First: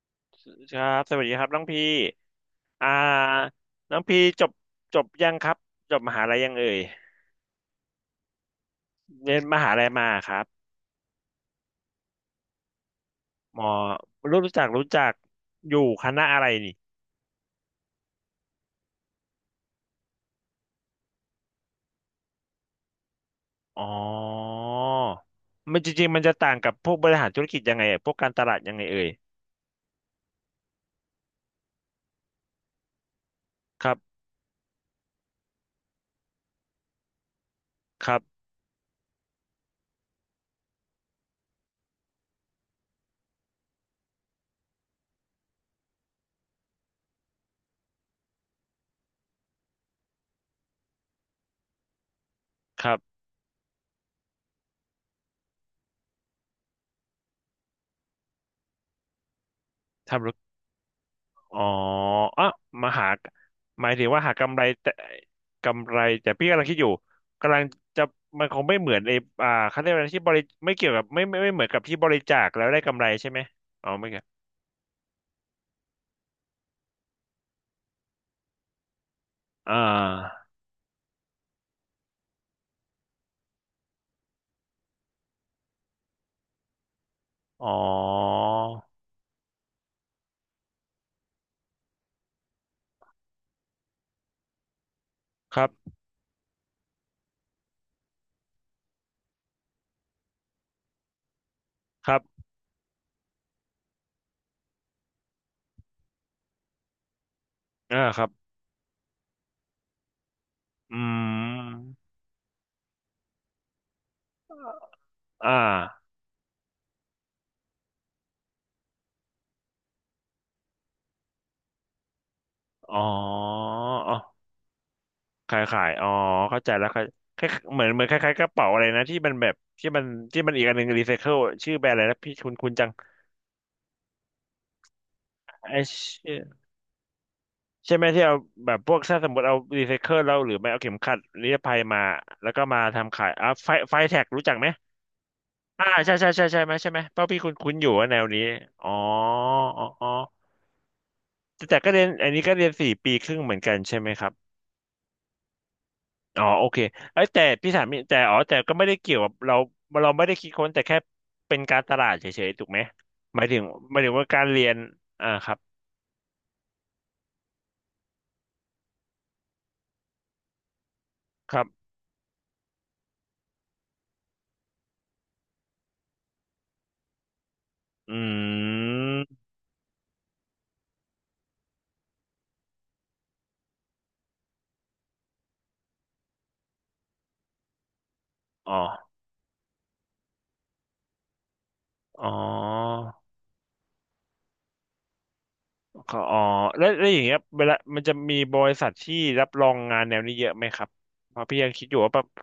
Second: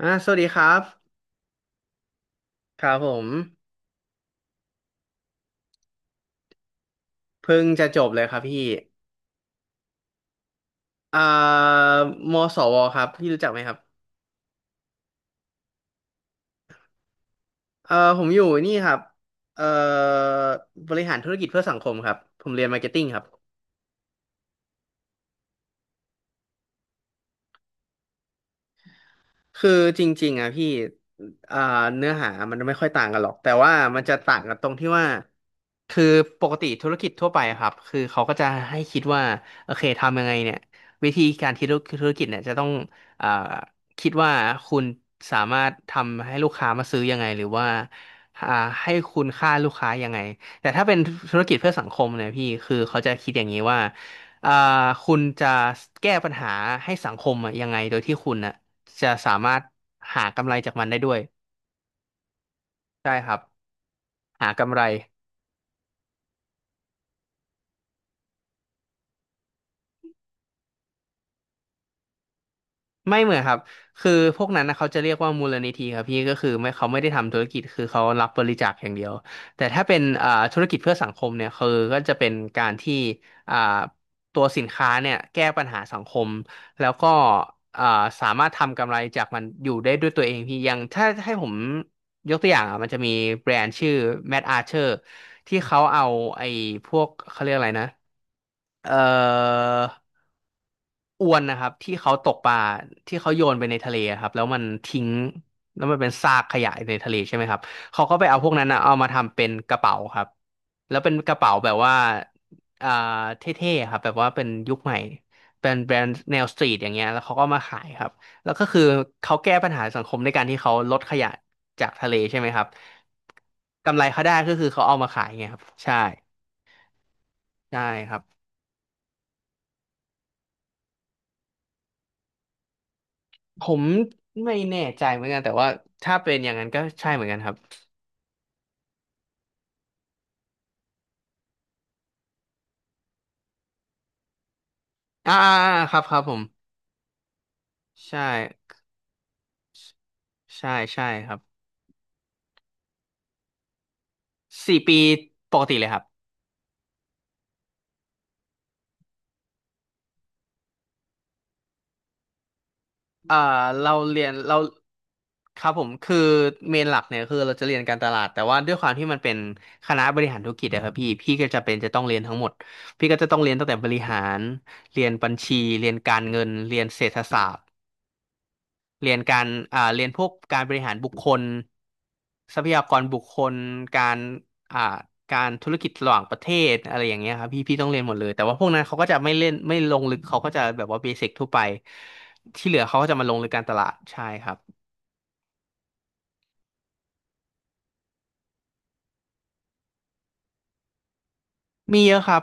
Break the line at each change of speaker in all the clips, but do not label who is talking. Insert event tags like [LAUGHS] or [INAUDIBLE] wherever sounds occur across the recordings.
สวัสดีครั
ครับส
บ
วัสดีครับน้องพี่
ค
อ่
รับผม
าน้องพี่จบยังครับจบมหาลัยยังเอ่ย
เพิ่งจะจบเลยครับพี่
เรียนมหาลัยมาครับ
อ่ามสวครับพี่รู้จักไห
ห
ม
มอ
ครับ
รู้จักอยู่คณะอะไรนี่
ผมอยู่นี่ครับเอ่อบริหารธุรกิจเพื่อสังคมครับผมเรียนมาร์เก็ตติ้งครับ
อ๋อมันจริงๆมันจะต่างกับพวกบริหารธุรกิจยังไงอะพวกการตลาดยังไงเอ่ย
คือจริงๆอ่ะพี่อ่าเนื้อหามันไม่ค่อยต่างกันหรอกแต่ว่า
ครั
มันจะ
บ
ต่างกันตรงที่ว่า คือปกติธุรกิจทั่วไปอะครับคือ
ครับ
เขาก็จะให้คิดว่าโอเคทำยังไงเนี่ยวิธีการคิดธุรกิจเนี่ยจะต้องอ่าคิดว่าคุณสามารถทำให้ลูกค้ามาซื้อยังไงหรือว่าอ่าให้คุณค่าลูกค้ายังไงแต่ถ้าเป็นธุรกิจเพื่อสังคมเนี่ยพี่คือ
ครับ
เขาจะคิดอย่างนี้ว่าอ่าคุณจะแก้ปัญหาให้สังคมอะยังไงโดยที่คุณนะ จะสามารถ
ทำ
หากำไรจากมันได้ด้วย
อ๋ออ่ะมาหา
ใช่ครับ
หมายถึงว่าหา
หา
กำไร
กำไร
แต่กำไรแต่พี่กำลังคิดอยู่กำลังจะมันคงไม่เหมือนไอ้เขาเรียกว่าอะไรที่บริไม่เกี่ยวกับไม่เหมือนกับที่บริจาคแล้วได้กำไร
ไม่
ใช่
เหมื
ไห
อ
ม
นครับ
อ๋อไม่
คือ
เกี่ยว
พวกนั้นนะเขาจะเรียกว่ามูลนิธิครับพี่ก็คือไม่เขาไม่ได้ทำธุรกิจคือเขารับบริจาคอย่างเดียวแต่
อ่
ถ้าเป็น
า
ธุรกิจเพื่อสังคมเนี่ยคือก็จะเป็นการที่อ่าตัวสินค้าเนี่ยแก้ปัญหาสังคมแล้วก็
อ๋อ
อ่าสามารถทำกำไรจากมันอยู่ได้ด้วยตัวเองพี่อยังถ้าให้ผมยกตัวอย่างอ่ะมันจะมีแบรนด์ชื่อ Mad Archer
ค
ที่
รั
เขา
บ
เอาไอ้พวกเขาเรียกอะไรนะ เอ่ออวนนะครับที่
ค
เขา
รั
ตก
บ
ปลาที่เขาโยนไปในทะเลครับแล้วมันทิ้งแล้วมันเป็นซากขยะในทะเลใช่ไหมครับ
อ่า
เขาก็
ค
ไป
รับ
เอาพวกนั้นนะเอามาทำเป็นกระเป๋าครับแล้ว
อื
เป็นกระเป๋าแบบ
ม
ว่าอ่าเท่ๆครับแบบว่าเป็นยุคใหม่
อ่
เป็นแบร
า
นด์แนวสตรีทอย่างเงี้ยแล้วเขาก็มาขายครับแล้วก็คือเขาแก้ปัญหาสังคมด้วยการที่เขาลดขยะจากทะเลใช่ไหมครับ
อ๋ออ
กำไร
๋
เขาได้
อ
ก็คือเขาเอามาขายไงครับ
ขาย
ใช่
อ๋อเข้าใจแล้วคล้าย
ใช่
เหมือน
ค
ค
รับ
ล้ายๆกระเป๋าอะไรนะที่มันที่มันอีกอันหนึ่งรีไซเคิลชื่อแบรนด์อะไรนะพี่คุณจัง
ผมไม่แน่ใจเหมือนกันแต่ว่า
ไ
ถ้าเป็นอย่า
อ
งนั้นก็ใช่เหมือนกันครับ
ใช่ไหมที่เอาแบบพวกถ้าสมมติเอารีไซเคิลเราหรือไม่เอาเข็มขัดนิรภัยมาแล้วก็มาทำขายอ่ะไฟแท็กรู้จักไหม
อ่า
อ่า
ๆๆครับ
ใช่
ครับ
ใช่
ผม
ใช่ใช่ไหมเพราะพี่คุ้นคุ้นอยู่ว่าแน
ใช่
วนี้อ๋ออ๋อ
ใช่ใช่ครับ
แต่ก็เรียนอันนี้ก็เรียนสี่ปีครึ่งเหมือนกันใช่ไหมครับ
สี่ปีปกติเลยครับ
อ๋อโอเคเอ้ยแต่พี่ถามนิดอ๋อแต่ก็ไม่ได้เกี่ยวกับเราเราไม่ได้คิดค้นแต่แค่เป็นการตลาดเฉยๆถูกไหม
เอ่
ห
อ
มายถึง
เราเรี
ว่า
ยน
การ
เรา
เรียนอ่าครับ
ครับผมคือเมนหลักเนี่ยคือเราจะเรียนการตลาดแต่ว่าด้วยความที่มันเป็นคณะบริหารธุรกิจอะครับพี่พี่ก็
ค
จะ
รั
เป็น
บ
จะต้องเรียนทั้งหมดพี่ก็จะต้องเรียนตั้งแต่บริหารเรียนบัญชีเรียนการเงินเรียนเศรษฐศาสตร์
อื
เรียนกา
ม
รเรียนพวกการบริหารบุคคลทรัพยากรบุคคลการอ่าการธุรกิจระหว่างประเทศอะไรอย่างเงี้ยครับพี่พี่ต้องเรียนหมดเลยแต่ว่าพวก
อ๋อ
นั้นเขาก็จะไม่เล่นไม่ลงลึกเขาก็จะแบบว่าเบสิกทั่วไป
อ๋อ
ที่เหลือเขาก็จะมาลงลึกการตลาดใช่ครับ
เขาอ๋อแล้วอย่างเงี้ยเวลามันจะมีบริษัทที่รับรองงานแนวนี้เยอะไหมครับเพราะพี่ยังคิดอยู่
มี
ว่า
เย
แบ
อะ
บ
ครับ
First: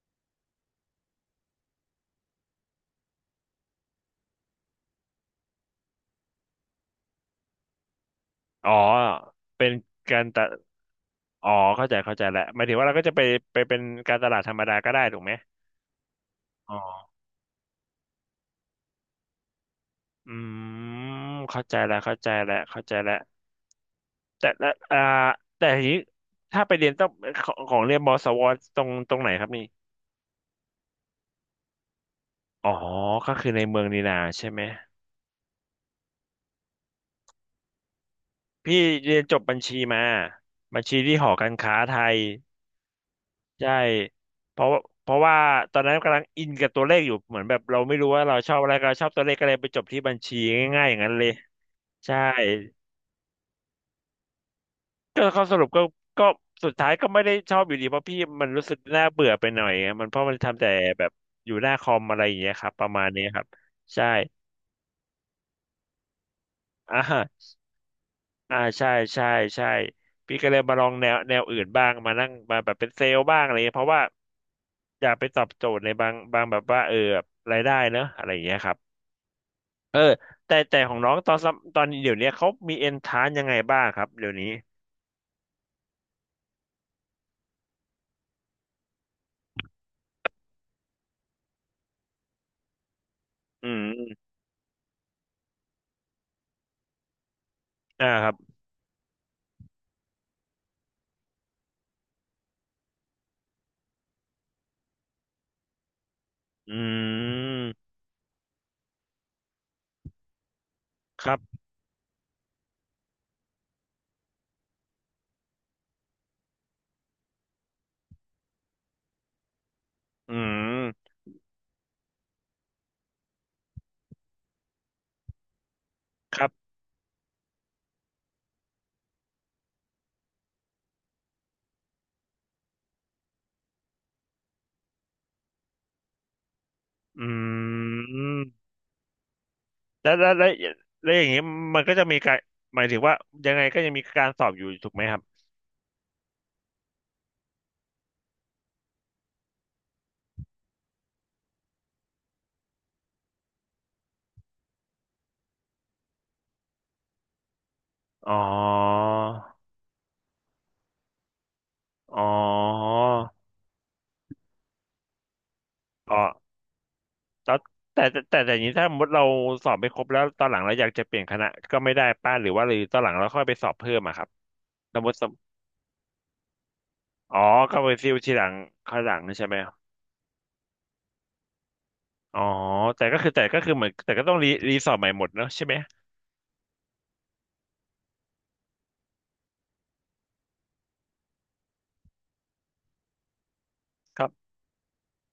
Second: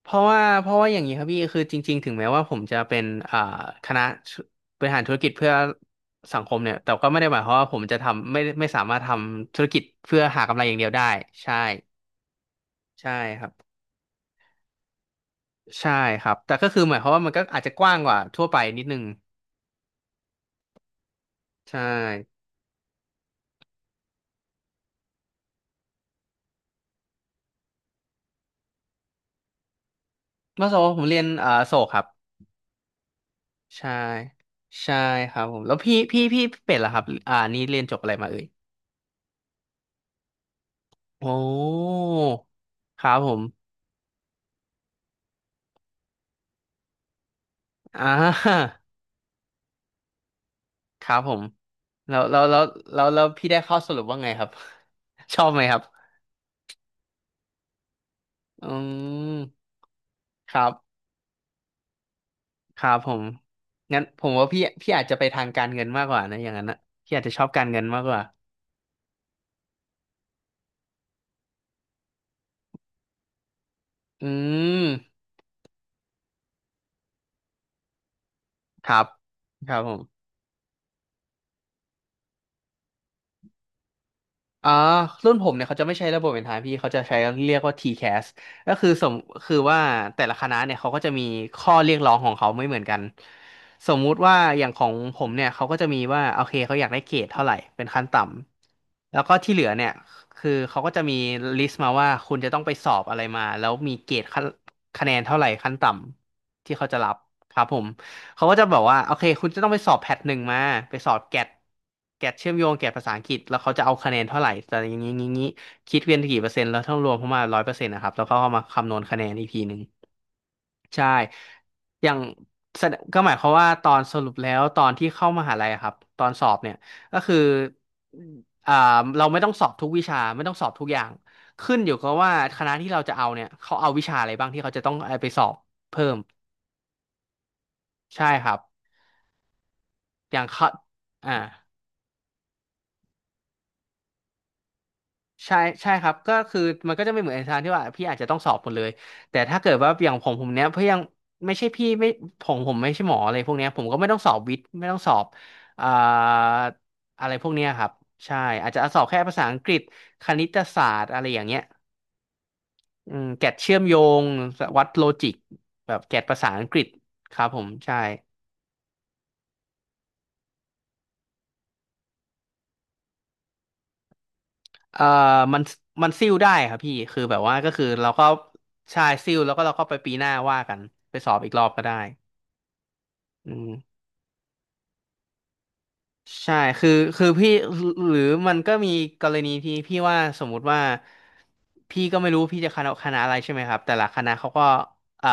เพราะว่าเพราะว่าอย่างนี้ครับพี่คือจริงๆถึงแม้ว่าผมจะเป็นอ่าคณะบริหารธุรกิจเพื่อสังคมเนี่ยแต่ก็ไม่ได้หมายความว่าผมจะทำไม่
อ๋อ
สามารถทำธุ
เป็
ร
น
กิจ
กา
เพื่อ
รตะ
หากำไรอย่างเดียวได้
อ๋อ
ใช่
เข้าใจเข้าใจแล้วหมายถึงว่าเราก็
ใช่
จะไป
ครับ
ไปเป็นการตลาดธรรมดาก็ได้ถูกไหม
ใช่ครับแต่ก็
อ๋อ
คือหมายความว่ามันก็อาจจะกว้างกว่าทั่วไปนิดนึง
อืมเข้า
ใช
ใจแล้วเข้าใจ
่
แล้วเข้าใจแล้วแต่ละแต่ทีนี้ถ้าไปเรียนต้องของเรียนมสวตรงไหนครับนี่
เมื่อสมมติผมเรียนโศกครับ
อ๋อก็คือในเมือง
ใช่
นีนาใช่ไหม
ใช่ครับผมแล้วพี่เป็ดล่ะครับอ่านี่เรียนจบอะไรมาเอ่ย
พี่เรียนจบบัญชีมาบัญชีที่ห
โอ้
อการค้าไทย
ครับผ
ใช่
ม
เพราะเพราะว่าตอนนั้นกำลังอินกับตัวเลขอยู่เหมือนแบบเราไม่
อ่
รู้ว่าเราชอบอะ
า
ไรก็เราชอบตัวเลขก็เลยไปจบที่บัญชีง่ายๆอย่าง
ค
นั้น
รับ
เลย
ผมแล้
ใช่
วแล้วแล้วแล้วพี่ได้ข้อสรุปว่าไงครับ
ก็
[LAUGHS] ช
เขา
อบ
ส
ไหม
รุป
ครั
ก็
บ
ก็สุดท้ายก็ไม่ได้ชอบอยู่ดีเพราะพี่มันรู้
อื
สึกน่าเบื่อไปหน่อ
ม
ยอะมันเพราะมัน
ค
ทำ
รั
แต่
บ
แบบอยู่หน้าคอมอะไรอย่างเงี้ยครับ
ค
ประ
รับ
มาณ
ผ
นี้
ม
ครับ
งั้น
ใช่
ผมว่าพี่พี่อาจจะไปทางการเงินมากกว่านะอย่างนั้นนะ
อ่
พี่อาจจะชอ
า
บการเงินมากกว่า
อ่าใช่ใช่ใช่พี่ก็เลยมาลองแนวอื่นบ้างมานั่งมาแบบเป็นเซลล์บ้างอะไรเงี้ยเพราะว่า
อื
อยาก
ม
ไปตอบโจทย์ในบางแบบว่าเออรายได้เนอะอะไรอย่างเงี้ยครับ
ครับครับผ
เออ
ม
แต่ของน้องตอนเดี๋ยวเนี้ยเขามีเอนทานยังไงบ้างครับเดี๋ยวนี้
อ่ารุ่นผมเนี่ยเขาจะไม่ใช้ระบบเป็นทางพี่เขาจะใช้เรียกว่า TCAS ก็คือคือว่าแต่ละคณะเนี่ยเขาก็จะมีข้อเรียกร้องของเขาไม่เหมือนกัน
อืม
สมมุติว่าอย่างของผมเนี่ยเขาก็จะมีว่าโอเคเขาอยากได้เกรดเท่าไหร่เป็นขั้น
อ่า
ต่
ครับ
ำแล้วก็ที่เหลือเนี่ยคือเขาก็จะมีลิสต์มาว่าคุณจะต้องไปสอบอะไรมาแล้วมีเกรดขั้นคะแนนเท่าไหร่ขั้นต่ำ
อื
ที่เขาจะรับครับผม
ม
เขาก็จะบอกว่าโอเคคุณจะต้องไปสอบแพทหนึ่งมาไปสอบ
ครั
แก
บ
ดเชื่อมโยงแกดภาษาอังกฤษแล้วเขาจะเอาคะแนนเท่าไหร่แต่อย่างนี้งี้คิดเป็นกี่เปอร์เซ็นต์แล้วต้องรวมเข้ามาร้อยเปอร์เซ็นต์นะครับแล้วก็เอามาคำนวณคะแนนอีกทีหนึ่ง
อื
ใช่
ม
อย่างแสดก็หมายความว่าตอนสรุปแล้วตอนที่เข้ามหาลัยอะครับตอน
ค
ส
รั
อบ
บ
เนี่ยก็คืออ่าเราไม่ต้องสอบทุกวิชาไม่ต้องสอบทุกอย่างขึ้นอยู่กับว่าคณะที่เราจะเอาเนี่ยเขาเอาวิชาอะไรบ้างที่เขาจะต้องเอาไปสอบเพิ่ม
อื
ใช่ครับ
มแล้ว
อย่าง
แ
เขา
ล้วอย่าง
อ่า
นี้มันก็จะมีการหมายถึงว่ายังไงก็ยังมีการสอบอยู่ถูกไหมครับ
ใช่ใช่ครับก็คือมันก็จะไม่เหมือนอาจารย์ที่ว่าพี่อาจจะต้องสอบหมดเลยแต่ถ้าเกิดว่าอย่างผมเนี้ยเพื่อยังไม่ใช่พี่ไม่ผมไม่ใช่หมออะไรพวกเนี้ยผมก็ไม่ต้องสอบวิทย์ไม่ต้องสอบอ่าอะไรพวกเนี้ยครับ
อ๋อ
ใช่อาจจะสอบแค่ภาษาอังกฤษคณิตศาสตร์อะไรอย่างเงี้ย
อ๋อ
อืมแกดเชื่อมโยงวัดโลจิกแบบแก
อ๋อ
ดภาษาอังกฤษครับ
แล้ว
ผมใช่
แต่อย่างนี้ถ้าสมมติเราสอบไม่ครบแล้วตอนหลังเราอยากจะเปลี่ยนคณะก็ไม่ได้ป้าหรือว่าหรือตอนหลังเราค่อยไปสอบเพิ่มอะครับส
เอ่
ม
อ
มติ
มันมันซิ่วได้ครับพี่คือแบ
อ๋อ
บว่าก็
ก็
คือ
ไปซิ
เรา
ล
ก็
ทีหลังข้าง
ใช่
หลัง
ซิ่ว
ใช่
แล้
ไห
ว
ม
ก็เราก็ไปปีหน้าว่ากันไปสอบอีกรอบก็ได้
อ๋อแต่ก็คือแต่
อื
ก็คือเหมือน
ม
แต่ก็ต้องรีสอร์ทใหม่หมดเนอะใช่ไหม
ใช่คือพี่หรือมันก็มีกรณีที่พี่ว่าสมมุติว่าพี่ก็ไม่รู้พี่จะคณะอะไรใช่ไหมครับแต่ละค
ครั
ณะ
บ
เขาก็เอ่อ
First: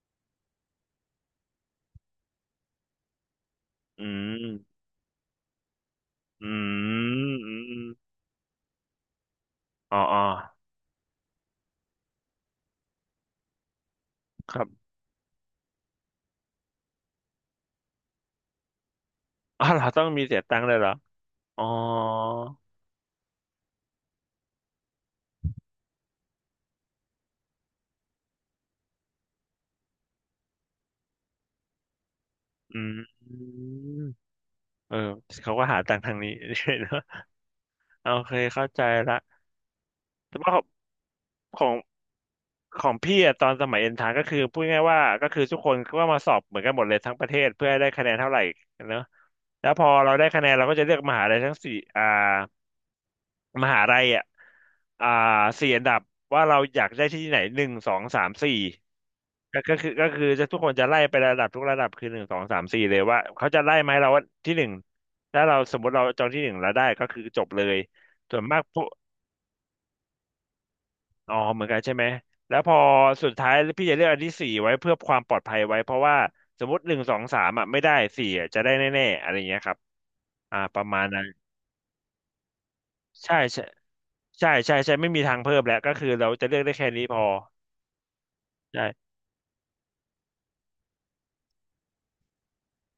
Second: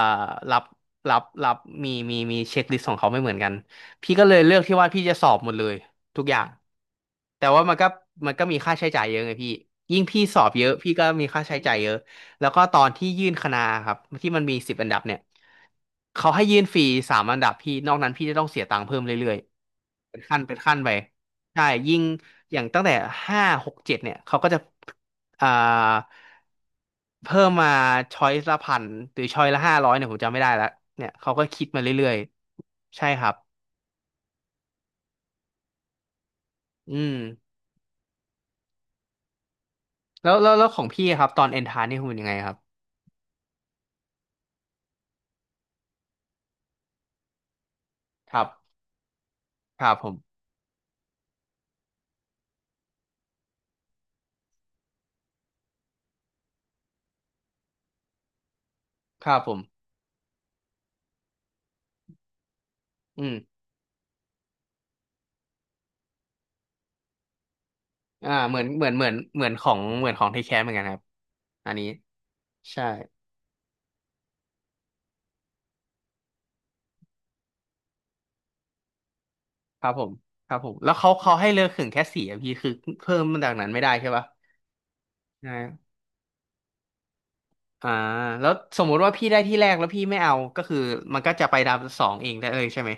รับรับมีเช็คลิสต์ของเขาไม่เหมือนกัน
อื
พี่ก็เลยเลือกที่
ม
ว่าพี่จะสอบหมดเลยทุกอย่าง
อืม
แต่
อืม
ว่า
อ
มัน
ม
ก็มันก็มีค่าใช้จ่ายเยอะไงพี่
อ๋อ
ยิ่งพี่สอบเยอะพี่ก็มีค่าใช้จ่ายเยอะ แล้วก็ตอนที่ยื่นคณะครับที่มัน
ค
มี
รับ
สิบอันดับเนี่ยเขาให้ยื่นฟรีสามอันดับพี่นอกนั้นพี่จะต้องเสียตังค์เพิ่มเรื่อย
อ๋อเราต้อง
ๆเป็
มี
น
เสียตังค์เล
ขั้
ย
น
เหร
ไป
ออ๋
ใช่
อ
ยิ่งอย่างตั้งแต่ห้าหกเจ็ดเนี่ยเขาก็จะอ่าเพิ่มมาช้อยละพันหรือช้อยละห้าร้อยเนี่ยผมจำไม่ได้แล้วเนี่ยเขาก็คิดมาเรื่อย
อื
ๆใช่
ม
ครับ
เออเขาก็หาตังค์ทางนี้ [LAUGHS] เน
อื
อะ
ม
โอเคเข้าใจละแต่ว่า
แล้วของพี่ครับตอนเอ
ขอ
น
ง
ทานนี่คุณเป็นยังไงครับ
พี่อะตอนสมัยเอ็นทรานก็คือพูดง่ายๆว่าก็คือทุกคนก็มาสอบเหมือนกันหมดเลยทั้งประเทศเพื่อให้ได้คะแนนเท่า
ค
ไหร่
รับ
เนอะ แล้ว
ค
พอ
รับผ
เราได้
ม
คะแนนเราก็จะเลือกมหาลัยทั้งสี่มหาลัยอ่ะอ่าสี่อันดับว่าเราอยากได้ที่ไหนหนึ่งสองสามสี่
ครับผม
ก็คือจะทุกคนจะไล่ไประดับทุกระดับคือหนึ่งสองสามสี่เลยว่า
อืม
เขาจะไล่ไหมาให้เราว่าที่หนึ่งถ้าเราสมมติเราจองที่หนึ่งแล้วได้ก็คือจบเลย
อ่า
ส่วน
เห
มา
มื
ก
อน
พว
เห
ก
มือนเหมือนเหมือนของเหมือนของทคแคสเหมือนกันครับ
อ๋อเหมือน
อัน
กัน
นี้
ใช่ไหมแล้วพอ
ใช่
สุดท้ายพี่จะเลือกอันที่สี่ไว้เพื่อความปลอดภัยไว้เพราะว่าสมมติหนึ่งสองสามอ่ะไม่ได้สี่อะจะได้แน่ๆอะไรอย่างเงี้ยครับ
ครับผมครั
อ่า
บผม
ประ
แล้ว
มาณ
เขา
นั้น
เขาให้เลือกขึงแค่สี่อะพี่คือเพิ่ม
ใช่
มาจาก
ใช่
นั้นไม่ได้ใช่ปะ
ใช่ใช่ใช่ไม่มีทาง
ใช่
เพิ่มแล้วก็คือเราจะเลือกได้แค่นี้พอ
อ่าแล้วสมมุติ
ใช่
ว่าพี่ได้ที่แรกแล้วพี่ไม่เอาก็คือมันก็จะไปดาวสองเองได้เลยใช่ไหม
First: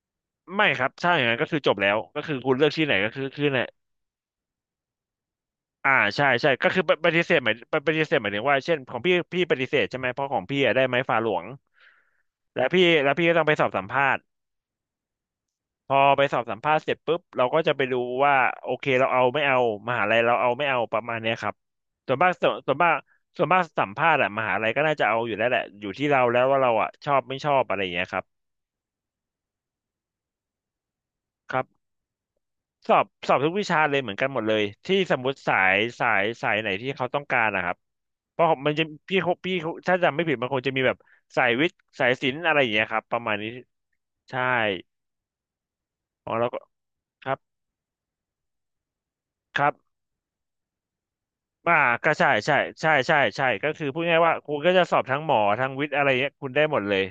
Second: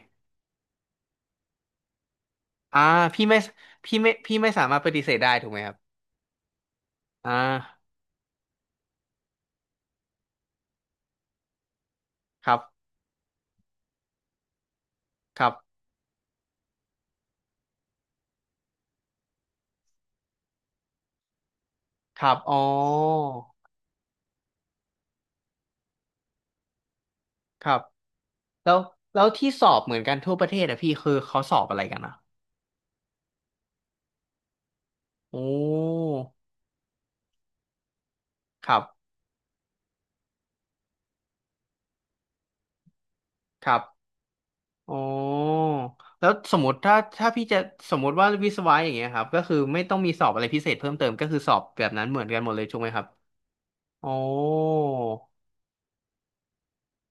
ไม่ครับถ้าอย่างนั้นก็คือจบแล้วก็คือคุณเลือก
อ่า
ที่อไหนก็คือ
พี่ไม่
ไหน
พี่ไม่สามารถปฏิเสธได้ถูกไหมครับ
ใช่ใช่ก็คือปฏิ
อ่
เสธหมาย
า
ปฏิเสธหมายถึงว่าเช่นของพี่ปฏิเสธใช่ไหมเพราะของพี่อะได้ไม้ฟาหลวง
ครับ
แล้วพี่ก็ต้องไปสอบสัมภาษณ์
ครับ
พอไปสอบสัมภาษณ์เสร็จปุ๊บเราก็จะไปดูว่าโอเคเราเอาไม่เอามหาลัยเราเอาไม่เอาประมาณเนี้ยครับ
ครับอ๋อ
ส่วนมากส่วนมากสัมภาษณ์อะมหาลัยก็น่าจะเอาอยู่แล้วแหละอยู่ที่เราแล้วว่าเราอะชอบไม่ชอบ
ค
อะ
รั
ไร
บ
อย่างเงี้ยครับ
แล้วแล้วที่สอบเหมือนกันทั่วประเทศอะพี่คือเขาส
ค
อ
รั
บอะไร
บ
กันอะ
สอบทุกวิชาเลยเหมือนกันหมดเลยที่สมมติ
โอ้
สายไหนที่เขาต้องการนะครับเพราะมั
ค
น
รั
จะ
บ
พี่เขาถ้าจำไม่ผิดมันคงจะมีแบบสายวิทย์สายศิลป์อะไรอย่างเงี้ยครับประมาณนี้
ครับ
ใช่
อ๋อ
ข
แล้
อ
ว
งเรา
ส
ก็
มมติถ้า
ค
ถ้า
รับ
พี่จะสมมติว่าวิศวะอย่างเงี้ยครับก็คือ
ครับ
ไม่ต้องมีสอบอะไรพิเศษเพิ่มเติมก็คือสอบ
อ่า
แบบนั้น
ก็
เหมือ
ใช่
นกันหม
ใช่
ดเลยถูกไหม
ใช่
ครับ
ใช่ใช่ก็คือพูด
อ๋อ
ง่ายๆว่าคุณก็จะสอบทั้งหมอทั้งวิทย์อะไรเงี้ยคุณได้หมดเลย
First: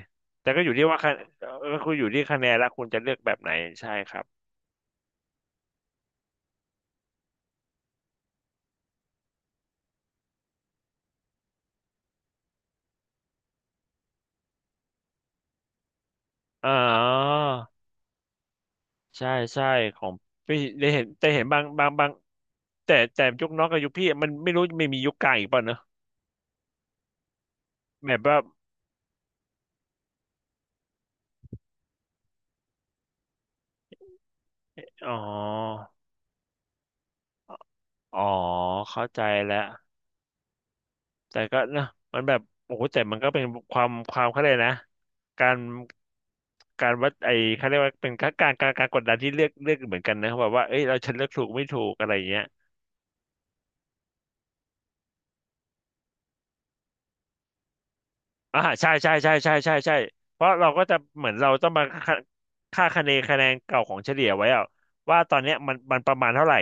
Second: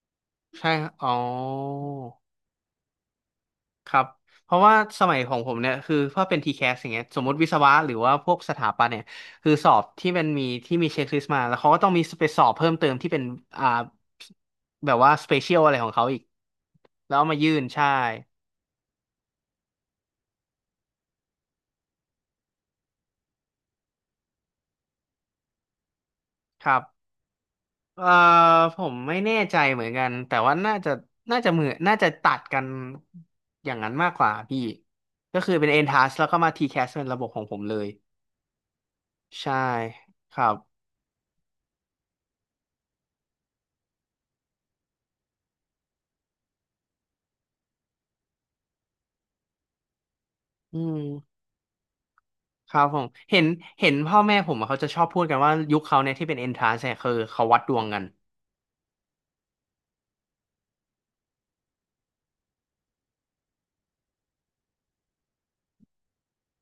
แต่ก็อ
ใช่
ยู่
ค
ที่
รับ
ว่า
อ๋อ
คะก็คืออยู่ที่คะแนนแลวคุณจะเลือกแบบไหนใช่
ครับ
ครับ
เพราะว่าสมัยของผมเนี่ยคือถ้าเป็นทีแค s อย่างเงี้ยสมมติวิศวะหรือว่าพวกสถาปัตย์เนี่ยคือสอบที่มันมีที่มีเช็คลิสต์มาแล้วเขาก็ต้องมีไปสอบเพิ่มเติมที่เป็นอ่าแบบว่าสเปเชียลอะไรของเขาอีก
อ๋อ
แล้วเอามายื่นใช่
ใช่ใช่ของพี่ได้เห็นแต่เห็นบางแต่ยุคน้องกับยุคพี่มันไม่รู้ไม่มียุคกลางอีกป่ะเนอะ
ครับ เอ่อ
แบบว่า
ผมไม่แน่ใจเหมือนกันแต่ว่าน่าจะตัดกันอย่างนั้นมากกว่าพี่
อ๋
ก็คือเป็น
อ
N-TAS แล้วก็มา T-CAS เป็นระบบของผมเลย
อ๋อเข้าใจ
ใช่
แล้ว
ครับ
แต่ก็นะมันแบบโอ้โหแต่มันก็เป็นความเขาเรียกนะการการวัดไอ้เขาเรียกว่าเป็นการกดดันที่เลือกเหมือนกันนะแบบว่า
อื
เอ้ยเราฉันเลือก
ม
ถูกไม่ถูกอะไรอย่างเงี้ย
ครับผมเห็นเห็นพ่อแม่ผมอะเขาจะชอบพูดกันว่ายุคเขาเนี่ยที่เป็น N-TAS เนี่ยคือเขาวัดดวงกัน
อ่าใช่ใช่ใช่ใช่ใช่ใช่เพราะเราก็จะเหมือนเราต้องมาค่าคะแนนเก่าของเฉลี่ยไว้อะว่าตอนเนี้ยมันมันประมาณเท่าไหร่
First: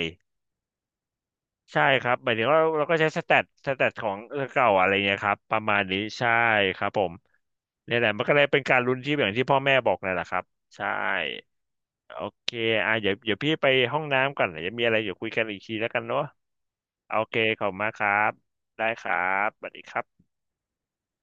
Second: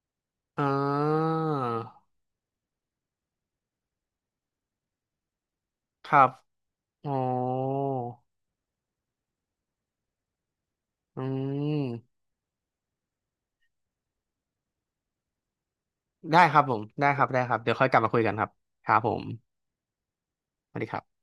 อ่า
ใช่ครับหมายถึงว่าเราก็ใช้สแตทของเก่าอะไรเงี้ยครับประมาณนี้
ครั
ใช่
บ
ครับผ
อ๋
ม
อ
นี่แหละมันก็เลยเป็นการลุ้นที่อย่างที่พ่อแม่บอกนั่นแหละครับใช่
อืม
โอเคอ่ะเดี๋ยวพี่ไปห้องน้ำก่อนเดี๋ยวมีอะไรเดี๋ยวคุยกันอีกทีแล้วกันเนาะ
ได้ครับผมได้
โอ
ครับ
เค
ได้ครับ
ขอบ
เดี๋ย
คุ
ว
ณ
ค่อ
มา
ย
ก
ก
ค
ลับ
รั
มาคุย
บ
กันครับ
ได้
ครับ
ค
ผ
รั
ม
บสวัสดีครับ
สวัสดีครับ